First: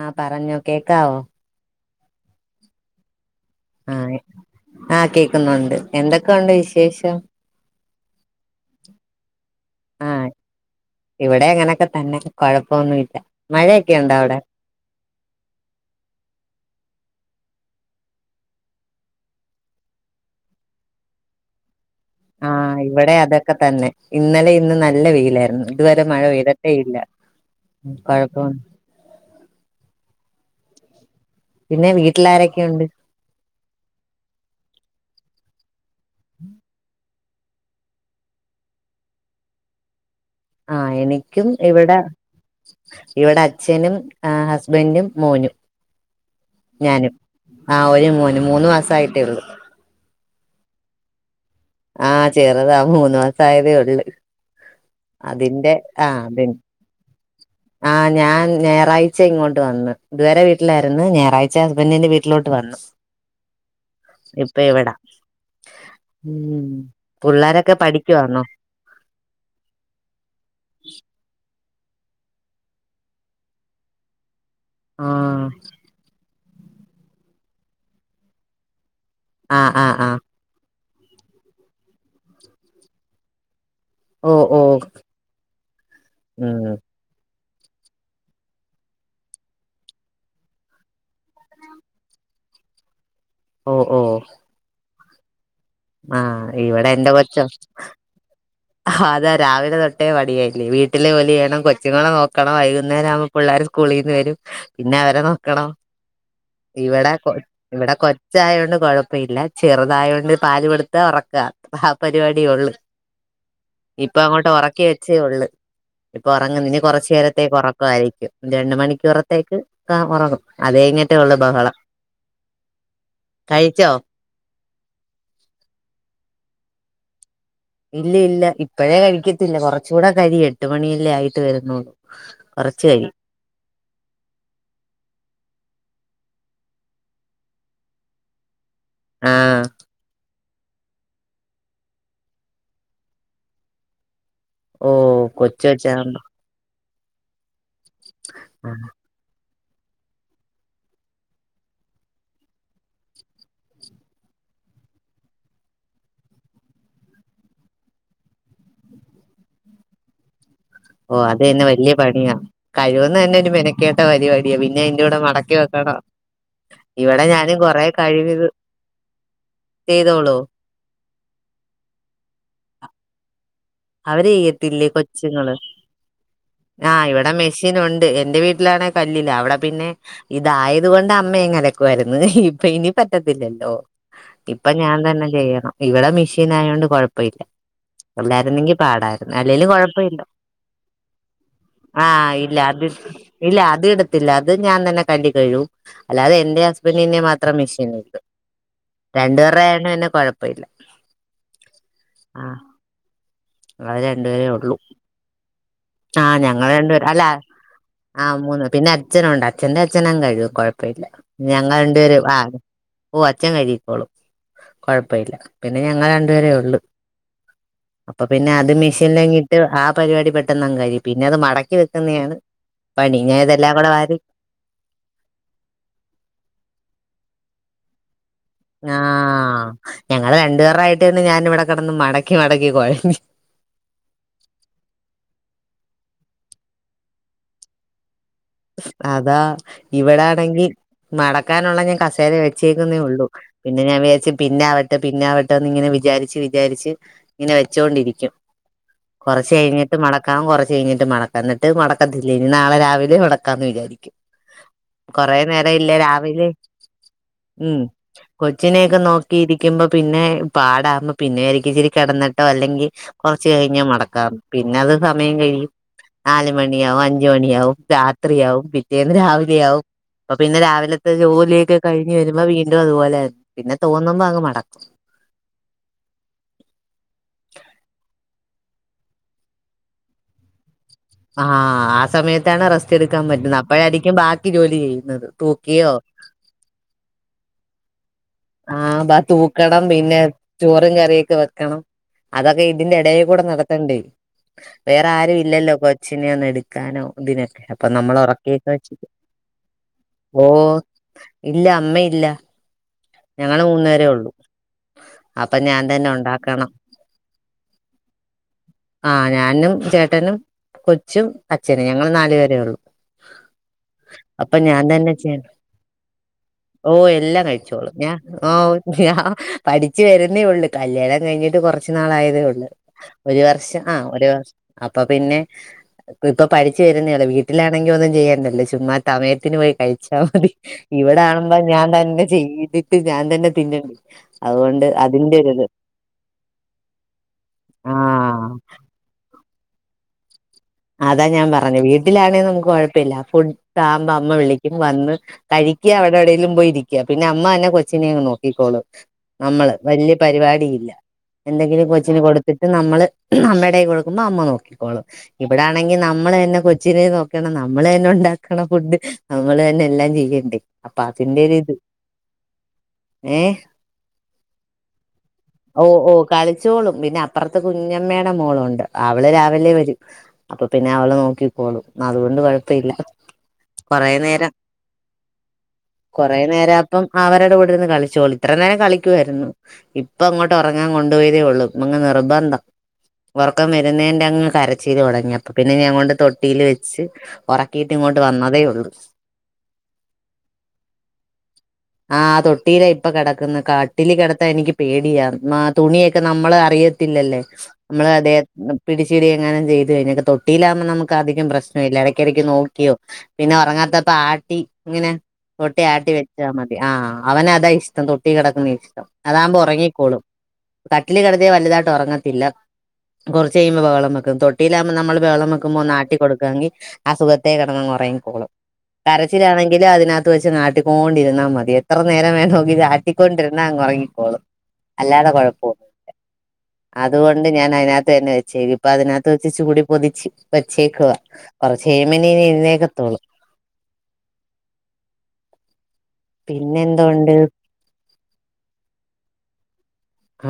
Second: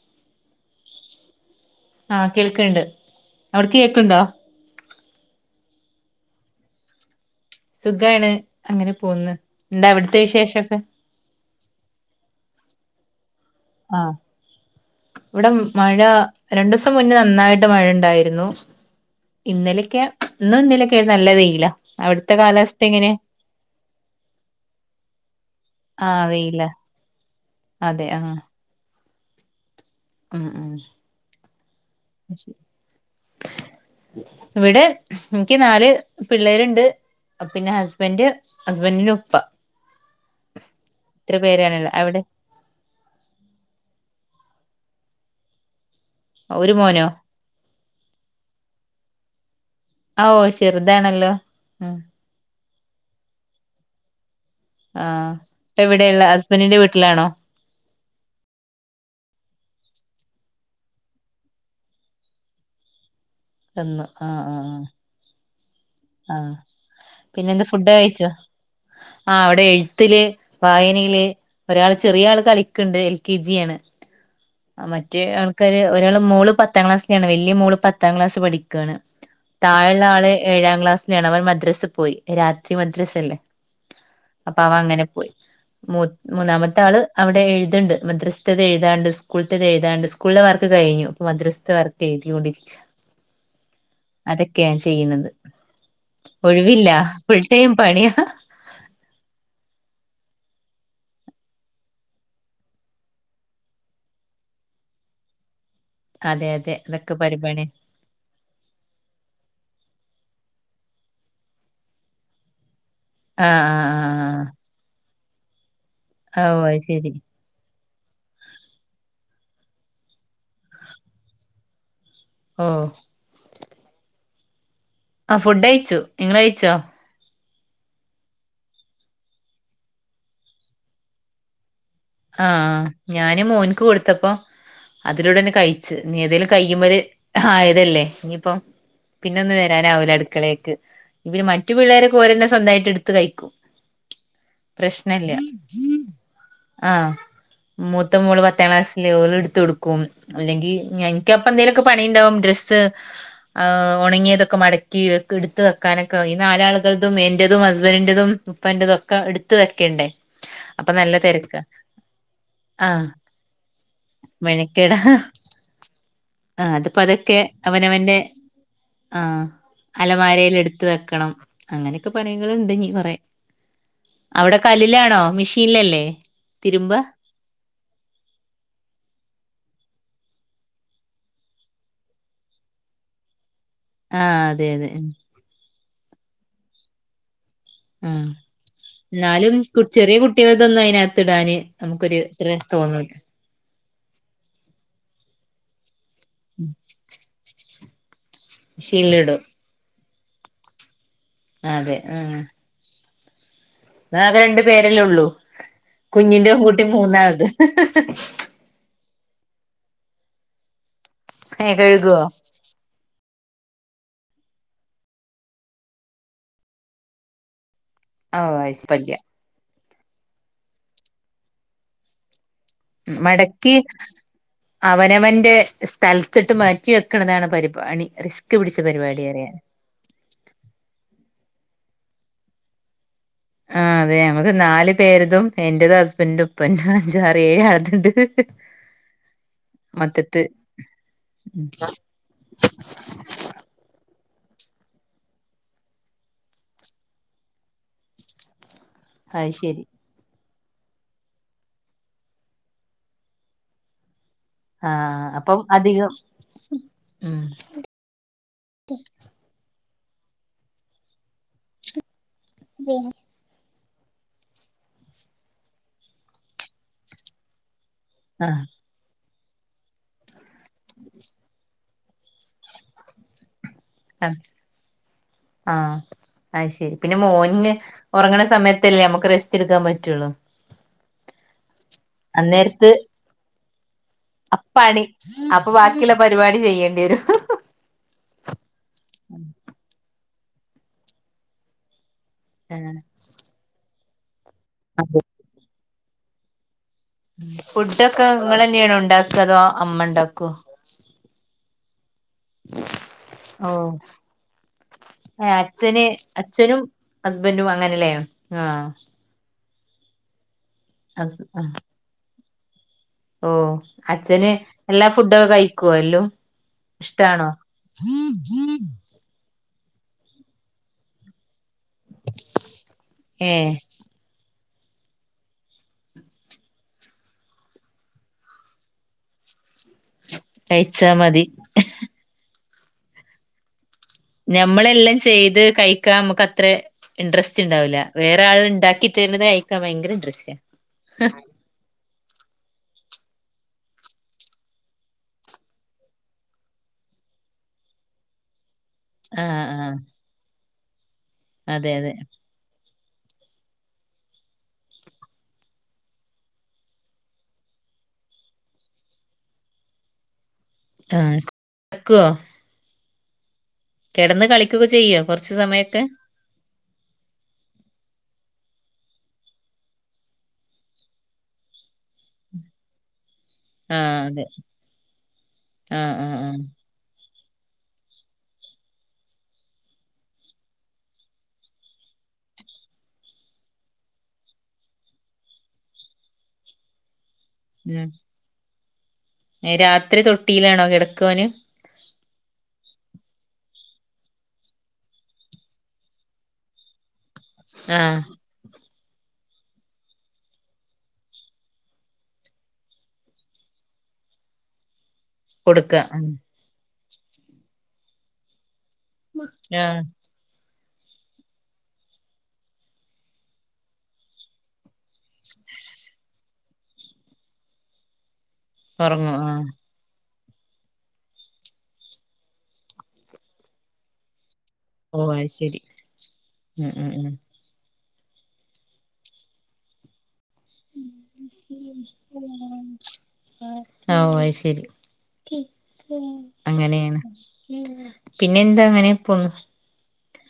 ആ പറഞ്ഞോ കേക്കാവോ ആഹ് കേൾക്കണ്ട് അവിടെ കേക്കണ്ടോ ആ കേക്കുന്നുണ്ട് എന്തൊക്കെയുണ്ട് വിശേഷം സുഖാണ് അങ്ങനെ പോന്ന് എന്താ അവിടുത്തെ ആഹ് വിശേഷൊക്കെ ഇവിടെ അങ്ങനൊക്കെ തന്നെ കൊഴപ്പോന്നും ഇല്ല ആഹ് ഇവിടെ മഴ രണ്ടു ദിവസം മുന്നേ നന്നായിട്ട് മഴ ഉണ്ടായിരുന്നു. ഇന്നലൊക്കെ ഇന്നും ഇന്നലൊക്കെ ആയ് നല്ല വെയിലാ അവിടുത്തെ ആ കാലാവസ്ഥ എങ്ങനെ ഇവിടെ അതൊക്കെ തന്നെ ഇന്നലെ ഇന്നും നല്ല വെയിലായിരുന്നു ഇതുവരെ മഴ ആഹ് വെയിലാ പെയ്തട്ടെ ഇല്ല അതെ [unintelligible] ആ ആഹ് പിന്നെ വീട്ടിലാരൊക്കെയുണ്ട് ഇവിടെ എനിക്ക് നാല് പിള്ളേരുണ്ട് പിന്നെ ഹസ്ബൻഡ് ഹസ്ബൻഡിന്റെ ഉപ്പ ആ ഇത്ര എനിക്കും പേരാണ്ള്ളെ ഇവിടെ അവിടെ ഇവിടെ അച്ഛനും അഹ് ഹസ്ബൻഡും മോനും ഒരു മോനോ ആ ഒരു മോന് മൂന്ന് മാസ ആയിട്ടേള്ളൂ ഓ ചെറുതാണല്ലോ ഉം ആഹ് ചെറുതാ മൂന്ന് മാസം ആയതേ ഒള്ള് ആഹ ഇപ്പൊ ആഹ് ഇവിടെയുള്ള അതിൻ ഹസ്ബന്റിന്റെ വീട്ടിലാണോ ആഹ് ഞാൻ ഞായറാഴ്ച ഇങ്ങോട്ട് വന്നു ഇതുവരെ വീട്ടിലായിരുന്നു ഞായറാഴ്ച ഹസ്ബന്റിന്റെ വീട്ടിലോട്ട് വന്നു എന്ന്ന് ആഹ് ഇപ്പൊ ആഹ് ആഹ ഇവിടാ ആഹ ഉം പിന്നെ എന്താ പുള്ളാരൊക്കെ ഫുഡ് കഴിച്ചോ പഠിക്കുവാന്നോ ആ അവിടെ എഴുത്തില്ല് വായനയില് ഒരാള് ചെറിയ ആള് കളിക്കണ്ട് എൽ കെ ജിയാണ് മറ്റേ ആഹ് ആൾക്കാര് ഒരാള് മോള് പത്താം ക്ലാസിലാണ് വലിയ മോള് പത്താം ക്ലാസ് പഠിക്കയാണ് ആഹ് ആഹ് താഴെയുള്ള ആഹ് ആള് ഏഴാ മദ്രസ അവൻ മദ്രസൽ പോയി രാത്രി മദ്രസ അല്ലേ ഓ അപ്പൊ ഓ അവൻ അങ്ങനെ പോയി മു ഉം മൂന്നാമത്തെ ആള് അവിടെ എഴുതി ഇതുണ്ട് മദ്രസ്താത് എഴുതാണ്ട് സ്കൂൾത്തത് എഴുതാണ്ട് സ്കൂളില വർക്ക് കഴിഞ്ഞു ഇപ്പ മദ്രസത്തെ വർക്ക് എഴുതി കൊണ്ടിരിക്കാ ഓ ഓ ചെയ്യുന്നത് ആഹ ഒഴിവില്ല ഇവിടെ എറെ കൊച്ചോ ഫുൾ ടൈം പണിയാ അതാ രാവിലെ തൊട്ട ഒട്ടേ പടിയായില്ലേ വീട്ടില്െ പോല ചെയ്യണം കൊച്ചുങ്ങളെ നോക്കണം വൈകുന്നേരം ആവുമ്പ പിള്ളേും സ്കൂളിൽ നിന്ന് വരും പിന്നെ അവരെ നോക്കണ അതെ അതെ ഇവിടെ അതൊക്കെ കൊ പരിപാടി ഇവിടെ കൊച്ചായോണ്ട് കൊഴപ്പ ഇല്ല ചെറുതായൊണ്ട് പാല് കൊടുത്താ ഉറക്ക ആ പരിപാടിയള്ളു ആഹ് ഇപ്പൊ ആഹ് അങ്ങോട്ട് ഉറക്ക പച്ച ഉള്ള ഇപ്പൊ ആഹ് ഓഹ് ഉറങ്ങുന്ന ഇനി അത് കൊറച്ചു ശരി നേരത്തേ ക്ക ആയിരിക്കും രണ്ട മണിക്കൂറത്തേക്ക് ഉറങ്ങും അത കഴിഞ്ഞിട്ടേ ഉള്ളു ബഹളം ഓഹ് കഴിച്ചോ ആ ഫുഡ് അയ്ച്ചു നിങ്ങളായിച്ചോ ഇല്ല ഇല്ല ഇപ്പഴേ കഴിക്കത്തില്ല കുറച്ചുകൂടെ കരി എട്ട് മണിയല്ലേ ആയിട്ട് വരുന്നുള്ളൂ ആ കുറച്ച് കഴിയും ഞാന് മോൻക്ക് കൊടുത്തപ്പോ അതിലൂടെന്നെ കഴി നീ ഏതേലും കയ്യുമ്മല് ആയതല്ലേ ഇനിയിപ്പം പിന്നെ ഒന്ന് ആഹ് വരാനാവൂല അടുക്കളേക്ക് ക്ക് ഇവര്, മറ്റു പിള്ളേരൊക്കെ ഒരെന്നെ സ്വന്തായിട്ട് എടുത്ത് കഴിക്കും. ഓ കൊച്ച് [unintelligible] ആ മൂത്ത മോള് പത്താം ക്ലാസ്സില്, ഓള് ട്ത്തു കൊടുക്കും അല്ലെങ്കി എനിക്ക് അപ്പം എന്തെലുമൊക്കെ പണിണ്ടാവും ഡ്രസ്സ് ആ ഉണങ്ങിയതൊക്കെ മടക്കി എടുത്ത് വെക്കാനൊക്കെ ഈ നാലാളുകൾതും എന്റെതും ഹസ്ബൻഡിന്റെതും ഉപ്പാന്റെതും ഒക്കെ എടുത്ത വെക്കണ്ടേ. അപ്പൊ ഓ നല്ല അത് തിരക്ക് തന്നെ വലിയ പണിയാ ആ കഴിവുന്ന തന്നെ ഒരു മെനക്കേട്ട പരിപാടിയാ പിന്നെ മെനക്കേട അതിന്റെ കൂടെ മടക്കി വെക്കണം ആ അത് ഇവിടെ പതുക്കെ ഞാനും കൊറെ അവനവന്റെ കഴിവ് ആ ചെയ്തോളൂ അലമാരേൽ എടുത്ത് വെക്കണം അങ്ങനെയൊക്കെ പണികളുണ്ടിനീ കൊറെ അവര് അവിടെ ചെയ്യത്തില്ലേ കല്ലിലാണോ? മിഷീനിലല്ലേ ആ ഇവിടെ മെഷീൻ ഉണ്ട് എന്റെ വീട്ടിലാണേ കല്ലിലാ അവിടെ പിന്നെ ഇതായത് കൊണ്ട് അമ്മ ഇങ്ങ് അലക്കുവായിരുന്ന് ഇപ്പ ഇനി പറ്റത്തില്ല ലൊ ആഹ് അതെ ഇപ്പ അതെ ഞാൻ തന്നെ ചെയ്യണം ഇവിടെ മിഷീൻ ആയോണ്ട് കൊഴപ്പയില്ലാ ആ ല്ലെങ്കിൽ പാടായിരുന്നു അല്ലേലും കൊഴ്പ്പല്ല അതിനകത്ത് ഇടാന് ആ നമുക്കൊരു ഇത്ര ഇല്ല അത്‌ തോന്നൂല ഇല്ല അത്‌ എടുത്തില്ല അത്‌ ഞൻ തന്നെ കല്ലിൽ കഴുകും അല്ലാതെ എന്റെ എസ്ബന്റിന്റേം മാത്രം മി ശരിയന്നാ ഷീൽഡിടും രണ്ടുപേറെടെ ആയോണ്ട് പിന്നെ കൊഴപ്പില്ല അതെ ആ അത് രണ്ടുപേരേ ഉള്ളൂ ഉള്ളൂ ആ കുഞ്ഞിന്റെ ഞങ്ങൾ കുട്ടി രണ്ടുപേര് അല്ല മൂന്നാളത് ആ മൂന്ന് പിന്നെ അച്ഛനുണ്ട് അച്ഛന്റെ അച്ഛനങ്ങ് കഴുകും കൊഴ് ഞങ്ങ രണ്ടു കഴുകുവോ പേരും ആ ഇപ്പൊ ച്ചൻ കഴുകിക്കോളും കൊഴപ്പ ഇല്ല പിന്നെ ഞങ്ങൾ രണ്ടു പേരേ ഉള്ളു അപ്പൊ ഓ പിന്നെ അത് കൊഴപ്പല്ല മെഷീനിലങ്ങിട്ട് ആ പരിപടി പെട്ടെന്ന് അങ്ങ് കഴിയും പിന്നെ അത് മടക്കി വെക്കുന്നയാണ് മടക്കി അവനവന്റെ സ്ഥലത്തിട്ട് മാറ്റി വെ ക്ക്ണതാണ് പരിപാണി റിസ്ക് പിടിച്ച ആ പരിപാടി അറിയാൻ ഞങ്ങള് രണ്ടു പേറായിട്ട് തന്നെ ഞാൻ ഇവിടെ കിട ഒന്ന് മടക്കി മടക്കി കൊഴഞ്ഞ് ആ അതെ ഞമ്മക്ക് നാല് പേരതും എന്റതും, ഹസ്ബൻന്റ് ഉപ്പന്റെ അഞ്ചാറ് ഏഴ് ആള്തുണ്ട് അതാ ഇവിടെ ആണെങ്കി മടക്കാനോള്ള ഞാൻ കസേര വെച്ചേക്കുന്നേ ഒള്ളു പിന്നെ ഞാൻ വിചാരിച്ച് പിന്നൊവട്ടെ പിന്നൊവട്ടെന്ന് ഇങ്ങനെ വിചാരിച്ച് വിചാരിച്ച് ഇങ്ങനെ വെച്ചോണ്ടിരിക്കും അത് കൊറച്ച് ശരി കഴിഞ്ഞിട്ട് മടക്കാം കൊറ ഇചിയി കഴിഞ്ഞിട്ട് മടക്കാം എന്നിട്ട് മടക്കത്തില്ല ഇനി നാളെ രാവിലെ മടക്കു ക്കാന്ന് വിചാരിക്കും ആഹ് കൊറെ അപ്പം നേര ഇല്ല അധികം രാവിലെ ഉം കൊച്ചിനെക്കെ നോക്കിയിരിക്കുബം പിന്നെ പാടാകുമ്പോ പിന്നെ എനിക്കിച്ചിരി കെടന്നി ട്ടോ അല്ലെങ്കി കൊറച്ച് കഴിഞ്ഞോ മ ടക്കാം പിന്നത് സമയം കഴിയും നാലുമണിയാവും അഞ്ച് മണിയാവും രാ ത്രിയാവും പിറ്റേന്ന് രാവി ലെയാവും അപ്പ പിന്നെ രാവിലത്തെ ജോലിയൊക്കെ കഴിഞ്ഞ് വരുമ്പോ വീണ്ടും അതുപോലെ തന്നെ ആ ആ ആയ്ശെരി പിന്നെ മോന്ന് ഉറങ്ങണ സമയത്തല്ലേ നമുക്ക് റെസ്റ്റ് എട്ക്കാൻ പറ്റുള്ളൂ ആഹ് ആ സമയത്താണ് അന്നേരത്ത് റസ്റ്റ് എട്ക്കാൻ പറ്റുന്നത് [unintelligible] ജോലി അപ്പണി ചെയ്യുന്നത് അപ്പ തൂക്കിയോ ബാക്കിയൊള്ള പരിപാടി ചെയ്യേണ്ടിവരും ആഹ് ബാ തൂക്കണം പിന്നെ ചോറും കറിയൊക്കെ വെക്കണം അതൊക്കെ ആഹ് ഇതിന്റെ എടേകൂടെ നടത്തണ്ടേ വേറെ ആരും ഇല്ലല്ലോ കൊ ച്ചിനേയൊന്നെടു ഫുഡ്ഡോക്കെ വെച്ച് ഇങ്ങളെന്നെണ്ടാക്കതോ അമ്മണ്ടാക്കോ ഓ ഇല്ല അമ്മ ഇല്ല ഓ ഏ അപ്പൊ ഞാൻ അച്ഛന് തന്നെ ഉണ്ടാക്കണം അച്ഛനും ഹസ്ബൻറും അങ്ങനെല്ലേ ആഹ് ആ ഞാനും ചേട്ടനും കൊച്ചും അച്ചനും ഞങ്ങള് നാല് പേര് ത്രേ ഒള്ളൂ ഓ അച്ഛന് എല്ലാ ഫുഡൊക്കെ ചെയ്യണം കഴിക്കോ എലോം ഓ എല്ലാം ഇഷ്ടാണോ? കഴിച്ചോളും ഞാൻ ഓ ഞാ പഠിച്ച് വരുന്നേ ഒള്ള് കല്യാണം കഴിഞ്ഞിട്ട് കൊറച്ച് ച്ച് നാളായതേ ഒള്ളൂ ഒരു ഏഹ് വർഷം ആഹ് ഒരു വർ അപ്പ പിന്നെ ഇപ്പ പഠിച്ച് വരുന്നേ ഒള്ളു. വീട്ടിലാണെങ്കി ഒന്നു ചെയ്യേണ്ടല്ലോ ചുമ്മാ ത്തമയത്തിന്ന് പോയി കഴിച്ചാ മതി കഴിച്ചാ ഇവടെ മതി ആണുമ്പ ഞാൻ തന്നെ ചെയ്തി ഞാൻ തന്നെ തിന്ന- ഞമ്മളെല്ലാം ചെയ്ത് കഴിക്കാൻ നമുക്ക് അത്ര ഇൻട്രസ്റ്റ് ഉണ്ടാവില്ല. വേറെ ആഹ് ആൾ ഉണ്ടാക്കി തരുന്നത് കഴ ഭയങ്കര ദൃശ്യ- അതാ ഞാൻ പറഞ്ഞു വീട്ടിലാണെങ്കിൽ നമുക്ക് കുഴപ്പ പ്പില്ല ഫുഡ് ആവുമ്പോ അമ്മ വിളിക്കും വന്ന് കഴിക്കുക. അവിടെ എവിടേലിലും പോയിരിക്ക, പിന്നെ അമ്മ തന്നെ കൊച്ചിനെങ്ങ് നോക്കിക്കോളു. ആഹ് നമ്മള് ആഹ് വല്യ പരിപാടിയില്ല എന്തെങ്കിലും അതെ അതെ കൊച്ചിന് കൊടുത്തിട്ട് നമ്മള് അമ്മടെ കയ്യിൽ കൊടുക്കുമ്പോ അമ്മ നോക്കിക്കോളും. ഇവിടൊണെങ്കിൽ നമ്മൾ തന്നെ കൊച്ചിനെ നോക്കണം. നമ്മള് തന്നെ ഉണ്ടാക്കണംഫുഡ്. നമ്മൾ തന്നെ എല്ലാം ചെയ്യണ്ടേ. അപ്പൊ ആഹ് അതിന്റെ ഒരു ഇത് കടക്കുവോ ഏ കിടന്ന് കളിക്കൊക്കെ ചെയ്യോ കൊറച്ച് ഓ സമയൊക്കെ ഓ കളിച്ചോളും പിന്നെ അപ്പുറത്തെ കുഞ്ഞമ്മയുടെ മോളുണ്ട്. അവള് രാവിലെ വരും. അപ്പൊ പിന്നെ അവളെ നോക്കിക്കോളൂ അതുകൊണ്ട് കുഴപ്പയില്ല. കൊറ ആഹ് അതെ നേരം ആഹ് കൊറ ആഹ് ആഹ് നേരം അപ്പം അവരുടെ കൂട്ടിരുന്ന്കളിച്ചോളൂ ഇത്ര നേരം കളിക്കുകയായിരുന്നു. ഇപ്പ അങ്ങോട്ട് ഉറങ്ങാൻ കൊണ്ടുപോയതേ ഉള്ളു അങ് നിർബന്ധം ഉറക്കം വരുന്നതിന്റെ അങ്ങ് കര കൊച്ചിൽ തുടങ്ങിയപ്പ പിന്നെ ഞാൻ കൊണ്ട് തൊട്ടിലെ വെച്ച് ഒറക്കിയിട്ട് ഉം ഇങ്ങോട്ട് വന്നതേ ഒള്ളൂ. രാത്രി തൊട്ടിയിലാണോ കിടക്കോന്? ആ തൊട്ടിയിലാ ഇപ്പ കിടക്ക്ന്ന കട്ടിലീ കെടത്താൻ എനിക്ക് പേടിയാ തുണിയൊക്കെ നമ്മള് അറിയത്തില്ലല്ലേ. നമ്മള ആഹ് അതെ പിടിച്ചിടിയേ എങ്ങനെ ചെയ്തു കഴിഞ്ഞക്കെ തൊട്ടിയിലാകുമ്പോ നമുക്ക് അധികം പ്രശ്നം ഇല്ല എടയ്ക്കിടക്ക് നോക്കിയോ പിന്നെ ഉറങ്ങാത്തപ്പ ആട്ടി ഇങ്ങനെ തൊട്ടി കൊടുക്ക ആട്ടി ഉം വെച്ചാ മതി ആ അവനതാ ഇഷ്ടം തൊട്ടി കിടക്കുന്നതാ ഇഷ്ടം. അതാകുമ്പോ ആഹ് ഉറങ്ങിക്കോളും. കട്ടിലീ കിടത്തിയാ വലുതായിട്ട് ഒറങ്ങത്തില്ല കുറച്ച് കഴിയുമ്പോ ബഹളം വെ തൊട്ടിലാ നമ്മള് ബഹളം വെക്കുമ്പോ ഒന്ന് ആട്ടി കൊടുക്കാങ്കി- ആ സുഖത്തേ കെടന്നങ്ങ് ഉറങ്ങിക്കോളും ഉറങ്ങും ആഹ് കരച്ചിലാണെങ്കിലും അതിനക ഒക്കത്ത് വെച്ച് ആട്ടിക്കൊണ്ടിരുന്നാൽ മതി എത്ര നേരം വേണമങ്കിൽ ആട്ടിക്കൊണ്ടിരുന്നാ അങ്ങ് ഒറങ്ങിക്കോളും. ഓ അല്ലാതെ അത് ശരി കൊഴപ്പമൊന്നുമില്ല. ഉം ഉം ഉം അതുകൊണ്ട് ഞാൻ അതിനതിനകത്ത് [unintelligible] അപ്പത് [unintelligible] നത്ത് വെച്ച് ച്ച്‌കുടി പൊതിച് വെച്ചേക്ക്വ കൊറച്ചേമെനെ [unintelligible] എന്നേക്കെത്തൊള് അങ്ങനേണ് പിന്നെ എന്താ അങ്ങനെ പോവ്ന്ന്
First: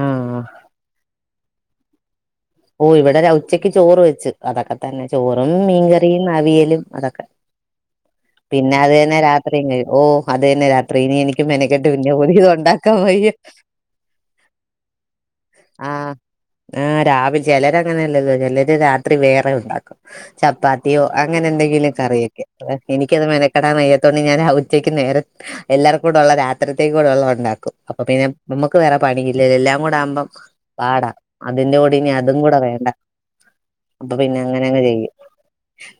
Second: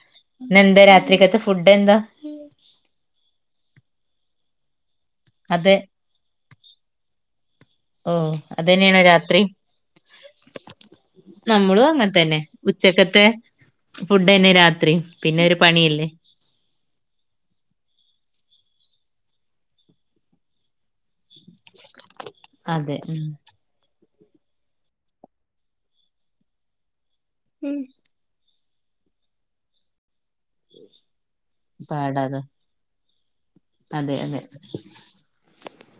ആഹ് ഇന്നെന്താ രാത്രികത്തെ ഫുഡ് ഫുഡ്ഡെന്താ ഓ ഇവടെ ഉച്ച്യക്ക് ചോറ് വെച്ച് അതാക്കഹ് തന്നെ ചോറും അതെ മീൻകറിയിൽ അവിയല് അതെക്കെ. ഓ പിന്നെ അത് [unintelligible] അതന്നെയാണോ ന്നെ രാത്രി ഇണ്ട് ഓഹ് അത് തന്നെ രാത്രി ഇനി എനിക്ക് നമ്മളും മെനക്കെട്ട് പിന്നെ അങ്ങനെ തന്നെ ജോലെയ്ത് ഉണ്ടാക്കാം ഉച്ചക്കത്തെ വയ്യ ഫുഡന്നെ രാത്രി പിന്നെ ഒരു പണിയല്ലേ ആഹ് രാവില അങ്ങനെല്ല [unintelligible] ത് രാത്രി വേറെ ഉണ്ടാക്കും ചപ്പാത്ത്യോ അങ്ങനെ എന്തെങ്കിലു കറി വെക്ക്യും അതെ ഇനിക്കത് മെനക്കെടാം വയ്യ തുണി ഇങ്ങനാ ഉച്ചയ്ക്ക് നേരത് എല്ലാറക്കൂടെള്ള രാത്രിത്തേ ചുടുവൊള്ള്വ ഉണ്ടാക്കും അപ്പൊ പിന്നെ നമ്മക്ക് വേറെ പണിയില്ലെ എല്ലാം കൂടെ ആഉമ്പം ബാട അതിന്റെ ഓടിന്നെ അത് അതും പാടാത് കൂടെ വേണ്ട അപ്പൊ അതെ പിന്നെ അതെ അങ്ങനെങ്ങെ ചെയ്യും.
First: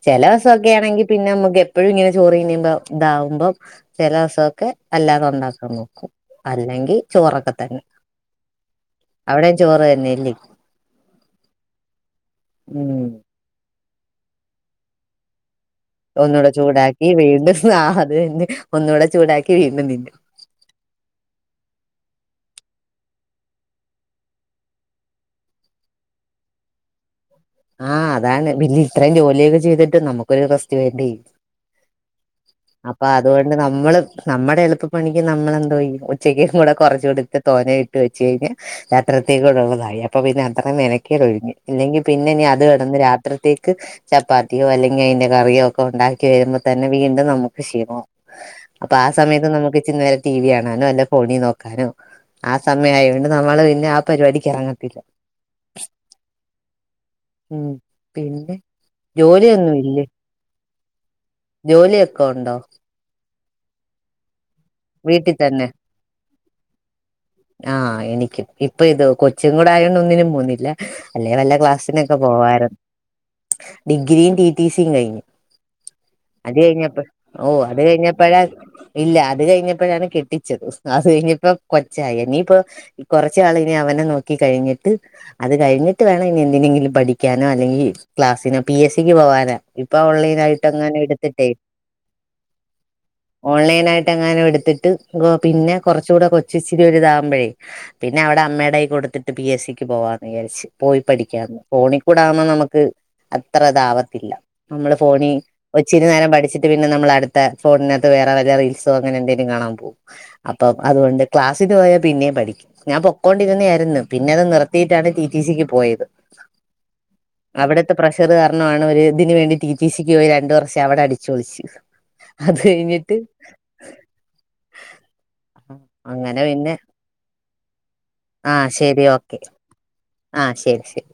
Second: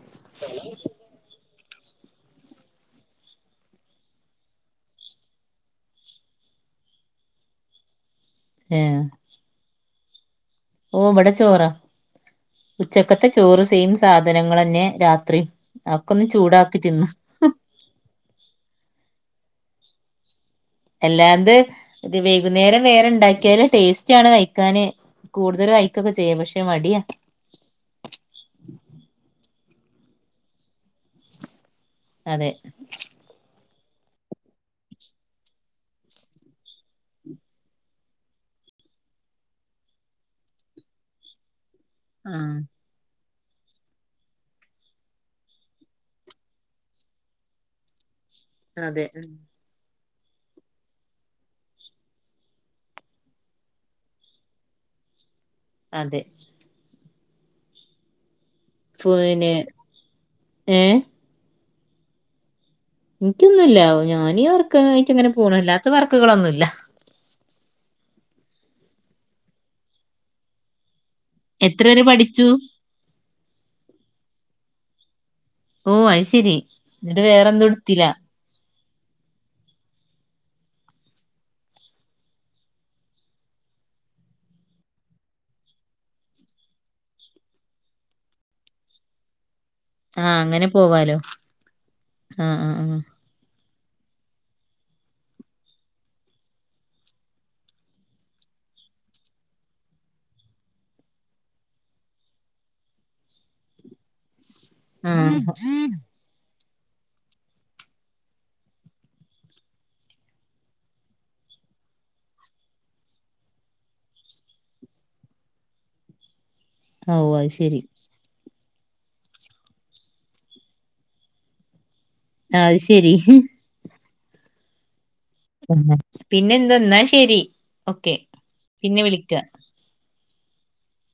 ചെല വെസൊക്കേണെങ്കി പിന്നെ നമ്മുക്കപ്പെ ഇപ്പഴും ഇങ്ങനെ ചോറ് ഇനിയുമ്പം ഇതാാവുമ്പം ചെല വെസൊക്കെ അല്ലാതെ ഒണ്ടാക്കാൻ നോക്കും അല്ലെങ്കി ചോറൊക്കെ തന്നെ ഏഹ് അവിടെയും ചോറ് തന്നെ ഇല്ല്യയ് ഓവടെ ചോറാ ഉം ഉച്ചക്കത്തെ ചോറ് സെയിം സ് സാധനങ്ങളന്നെ രാത്രിം ഒന്നൂടെ ചൂടാക്കി വീണ്ടും അത് തന്നെ ഒന്നുടെ ചൂ ചൂടാക്കി വീണ്ടും തിന്നും എല്ലാന്ത്‌ ഇത് വൈകുന്നേരം വേറെ ഉണ്ടാക്കിയാല് ടെസ്റ്റാണ് കയ്ക്കാന് കൂടുതല് കഴിക്കൊക്കെ ചെയ്യും പക്ഷേ മടിയാ ആ അതാണ് പിന്നെ ഇത്രയും ജോലിയൊക്കെ ചെയ്തിട്ട് നമ്മുക്കൊരു റസ്റ്റ്‌ വേണ്ടേ അതെ അപ്പൊ അതുകൊണ്ട് നമ് നമ്മള് നമ്മടെ എളുപ്പപ്പണിക്ക് നമ്മളെന്തോയ്യും ഉച്ചക്കും കൂടെ കൊറച്ചെടുത്ത് തോനേ ഇട്ട് വെച്ച് കഴിഞ്ഞ് യാത്രത്തേക്ക് കൂടെള്ളതായി അപ്പൊ പിന്നെ അത്രേം മെനക്കേടൊഴിഞ്ഞ് ആ പിന്നെനി അത് കെടന്ന് രാ ത്രത്തേക്ക് ചപ്പാത്തിയോ അല്ലെങ്കി അയ്ന്റെ കറിയോ ഒക്കെ ഉണ്ടാക്കി വരുമ്പോതന്നെ വീണ്ടും നമുക്ക് ക്ഷീണാവും അപ്പൊ അതെ ആ സമയത്ത് നമുക്ക് ചിൻ വര ടി വി കാണാനോ അല്ലെ ഫോണി നോക്കാനോ ആ സമയ ആയോണ്ട് നമ്മള് പിന്നെ ആ പരിപാടിക്ക് ഇറങ്ങത്തില്ല അതെ ഉം പിന്നെ പിന്നെ ജോലിയൊന്നും ഇല്ലേ ഏ ജോലിയൊക്കെ ഉണ്ടോ എനിക്കൊന്നുംല്ല ഞാനീ ഒർ ക്ക് ഇങ്ങനെ വീട്ടിൽ തന്നെ പോണല്ലാത്ത വർക്കുകളൊന്നുമല്ല ആഹ് എനിക്കും ഇപ്പൊ ഇത് കൊച്ചും കൂടെ ആയതോണ്ട് ഒന്നിനും പോവുന്നില്ല അല്ലെ വല്ല എത്ര വരെ ക്ലാസ്സിനൊക്കെ പഠിച്ചു പോവായിരുന്നു ഡിഗ്രിയും ടി ടിടിസിയും കഴിഞ്ഞു ഓ ശെരി അത് കഴിഞ്ഞപ്പ എന്നിട്ട് ഓ വേറെന്തും അത് എടുത്തില്ല കഴിഞ്ഞപ്പഴാ ഇല്ല അത് കഴിഞ്ഞപ്പോഴാണ് കെട്ടിച്ചത് അത് കഴിഞ്ഞപ്പോ കൊച്ചായി ഇനിയിപ്പോ കുറച്ച് നാൾ ഇനി അവനെ നോക്കി കഴിഞ്ഞിട്ട് അത് കഴിഞ്ഞിട്ട് വേണം ഇനി എന്തിനെങ്കിലും പഠിക്കാനോ അല്ലെങ്കിൽ ക്ലാസ്സിനോ പി എസ് സിക്ക് പോകാനോ ഇപ്പൊ ആഹ് ഓൺലൈൻ ആയിട്ട് അങ്ങനെ പോവാലോ എടുത്തിട്ടേ ആഹ് ആഹ് ഓൺലൈ റ്റങ്ങാനും എടുത്തിട്ട് പിന്നെ കുറച്ച് കൂടെ കൊച്ച് ഇച്ചിരി വലുതാകുമ്പോഴേ പിന്നെ അവിടെ അമ്മയുടെ കയ്യിൽ കൊടുത്തിട്ട് പി എസ് സിക്ക് പോവാന്ന് വിചാരിച്ചു പോയി പഠിക്കാന്ന് ഫോണി ആകുമ്പോ നമുക്ക് അത്ര ഇതാവത്തില്ല നമ്മള് ഫോണി ആഹ് ഒച്ചിരി നേരം പഠിച്ച് പിന്നെ നമ്മള് അടുത്ത ഫോണിനകത്ത് വേറെ വല്ലെ റീൽസ് അങ്ങനെ എന്തെങ്കിലും കാണാൻ പോകും അപ്പം അതുകൊണ്ട് ക്ലാസ്സിന് പോയാ പിന്നെയും പഠിക്കും ഞാൻ പൊക്കൊണ്ടിരുന്ന ആയിരുന്നു പിന്നെ അത് നിർത്തിയിട്ടാണ് ടിടിസിക്ക് പോയത് ഓഹ് അത് ശരി ന്നാണ് ഒരു ഇതിന് വേണ്ടി ടി ടി സിക്ക് പോയി രണ്ടു വർഷം അവിടെ അടിച്ചു പൊളിച്ചു അത് ശരി പിന്നെ എന്ത് എന്നാ ശരി ആഹ് ശരി ഓക്കെ ആഹ് ശരി ശരി